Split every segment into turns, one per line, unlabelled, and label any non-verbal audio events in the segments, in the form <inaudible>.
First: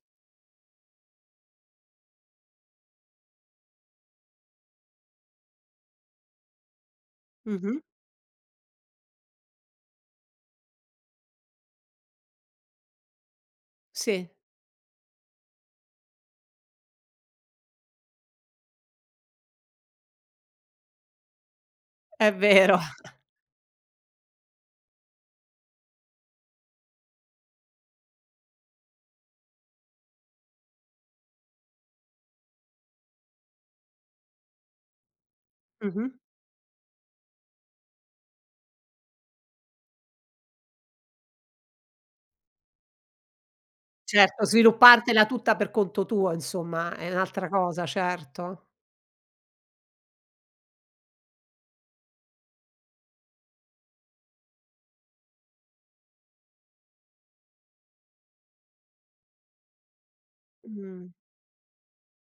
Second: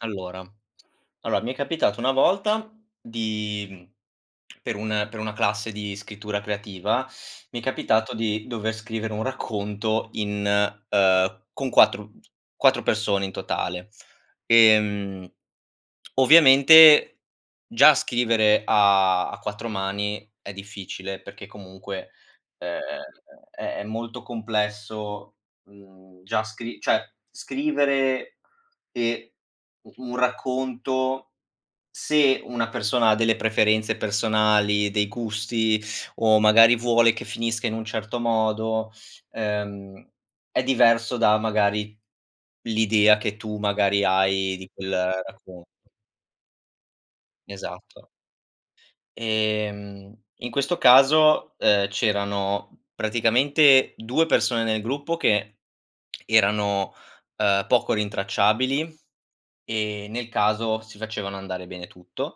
Allora, allora mi è capitato una volta di mhmm, per un per una classe di scrittura creativa, mi è
Mh-mh.
capitato di dover scrivere un racconto in, uhm, con 4 4 persone in totale,
Sì.
ehm, ovviamente, già scrivere a a 4 mani è difficile, perché, comunque,
È
uhm,
vero. <chuckles>
è è molto complesso, mhmm, già scri cioè, scrivere e u un racconto, se una persona ha delle preferenze personali, dei gusti,
Mh-mh.
o, magari, vuole che finisca in un certo modo, ehm, è diverso da, magari, l'idea che tu, magari,
Certo,
hai di quel
sviluppartela tutta
racconto
per conto tuo, insomma, è un'altra cosa,
Esatto.
certo.
Ehm, in questo caso, uhm, c'erano praticamente 2 persone nel gruppo che erano, uhm, poco rintracciabili, e, nel caso, si
Mh.
facevano andare bene tutto,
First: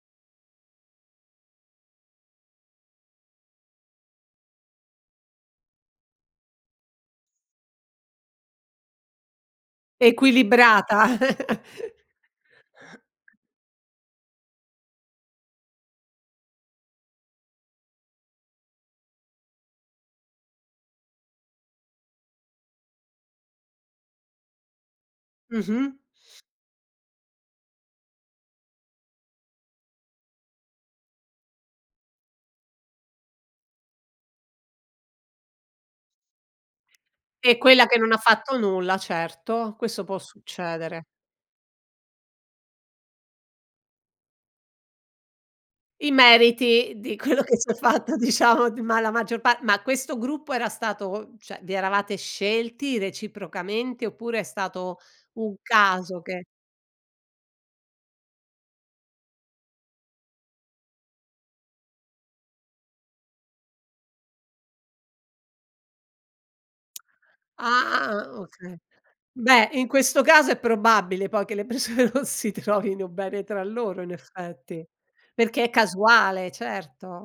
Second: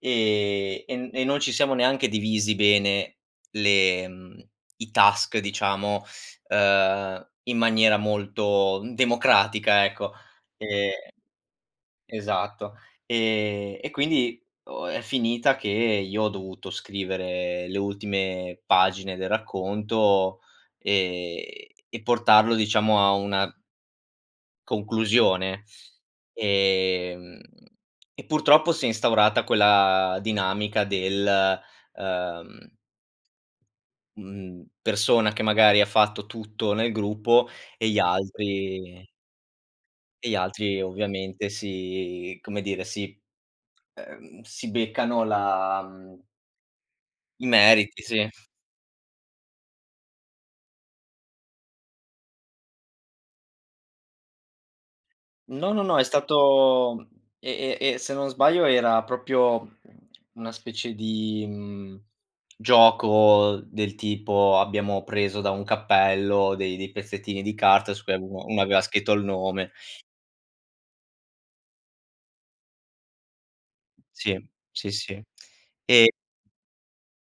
ehm, e n e non ci siamo neanche divisi bene le mhmm, i task, diciamo, uhm, in maniera molto, mhmm, democratica, ecco. Ehm,
Equilibrata. <chuckles>
esatto, ehm, e quindi o è finita che io ho dovuto scrivere le ultime pagine del racconto, ehm, e portarlo, diciamo, a una conclusione.
Mh-mh.
Ehm, e purtroppo si è instaurata quella dinamica del, uhm, mhmm, persona che magari ha fatto tutto nel gruppo
E quella
e gli
che non ha fatto nulla.
altri
Certo, questo può
e gli altri,
succedere.
ovviamente, si come dire, si ehm, si beccano la,
I
mhmm
meriti di quello
i
che si è
meriti,
fatto
sì.
diciamo, d ma la maggior pa ma questo gruppo era stato cioè, vi eravate scelti reciprocamente, oppure è stato un
No, no, no, è
caso che
stato mhmm, e e e se non sbaglio era proprio una specie di, mhmm, gioco del tipo, abbiamo preso da un cappello dei dei
<tsk>
pezzettini di carta su cui
Ah,
avevo uno
okay.
aveva scritto il nome
Beh, in questo caso è probabile poi che le persone non si trovino bene tra loro, in
Sì.
effetti.
Sì, sì,
Perché è
e
casuale, certo.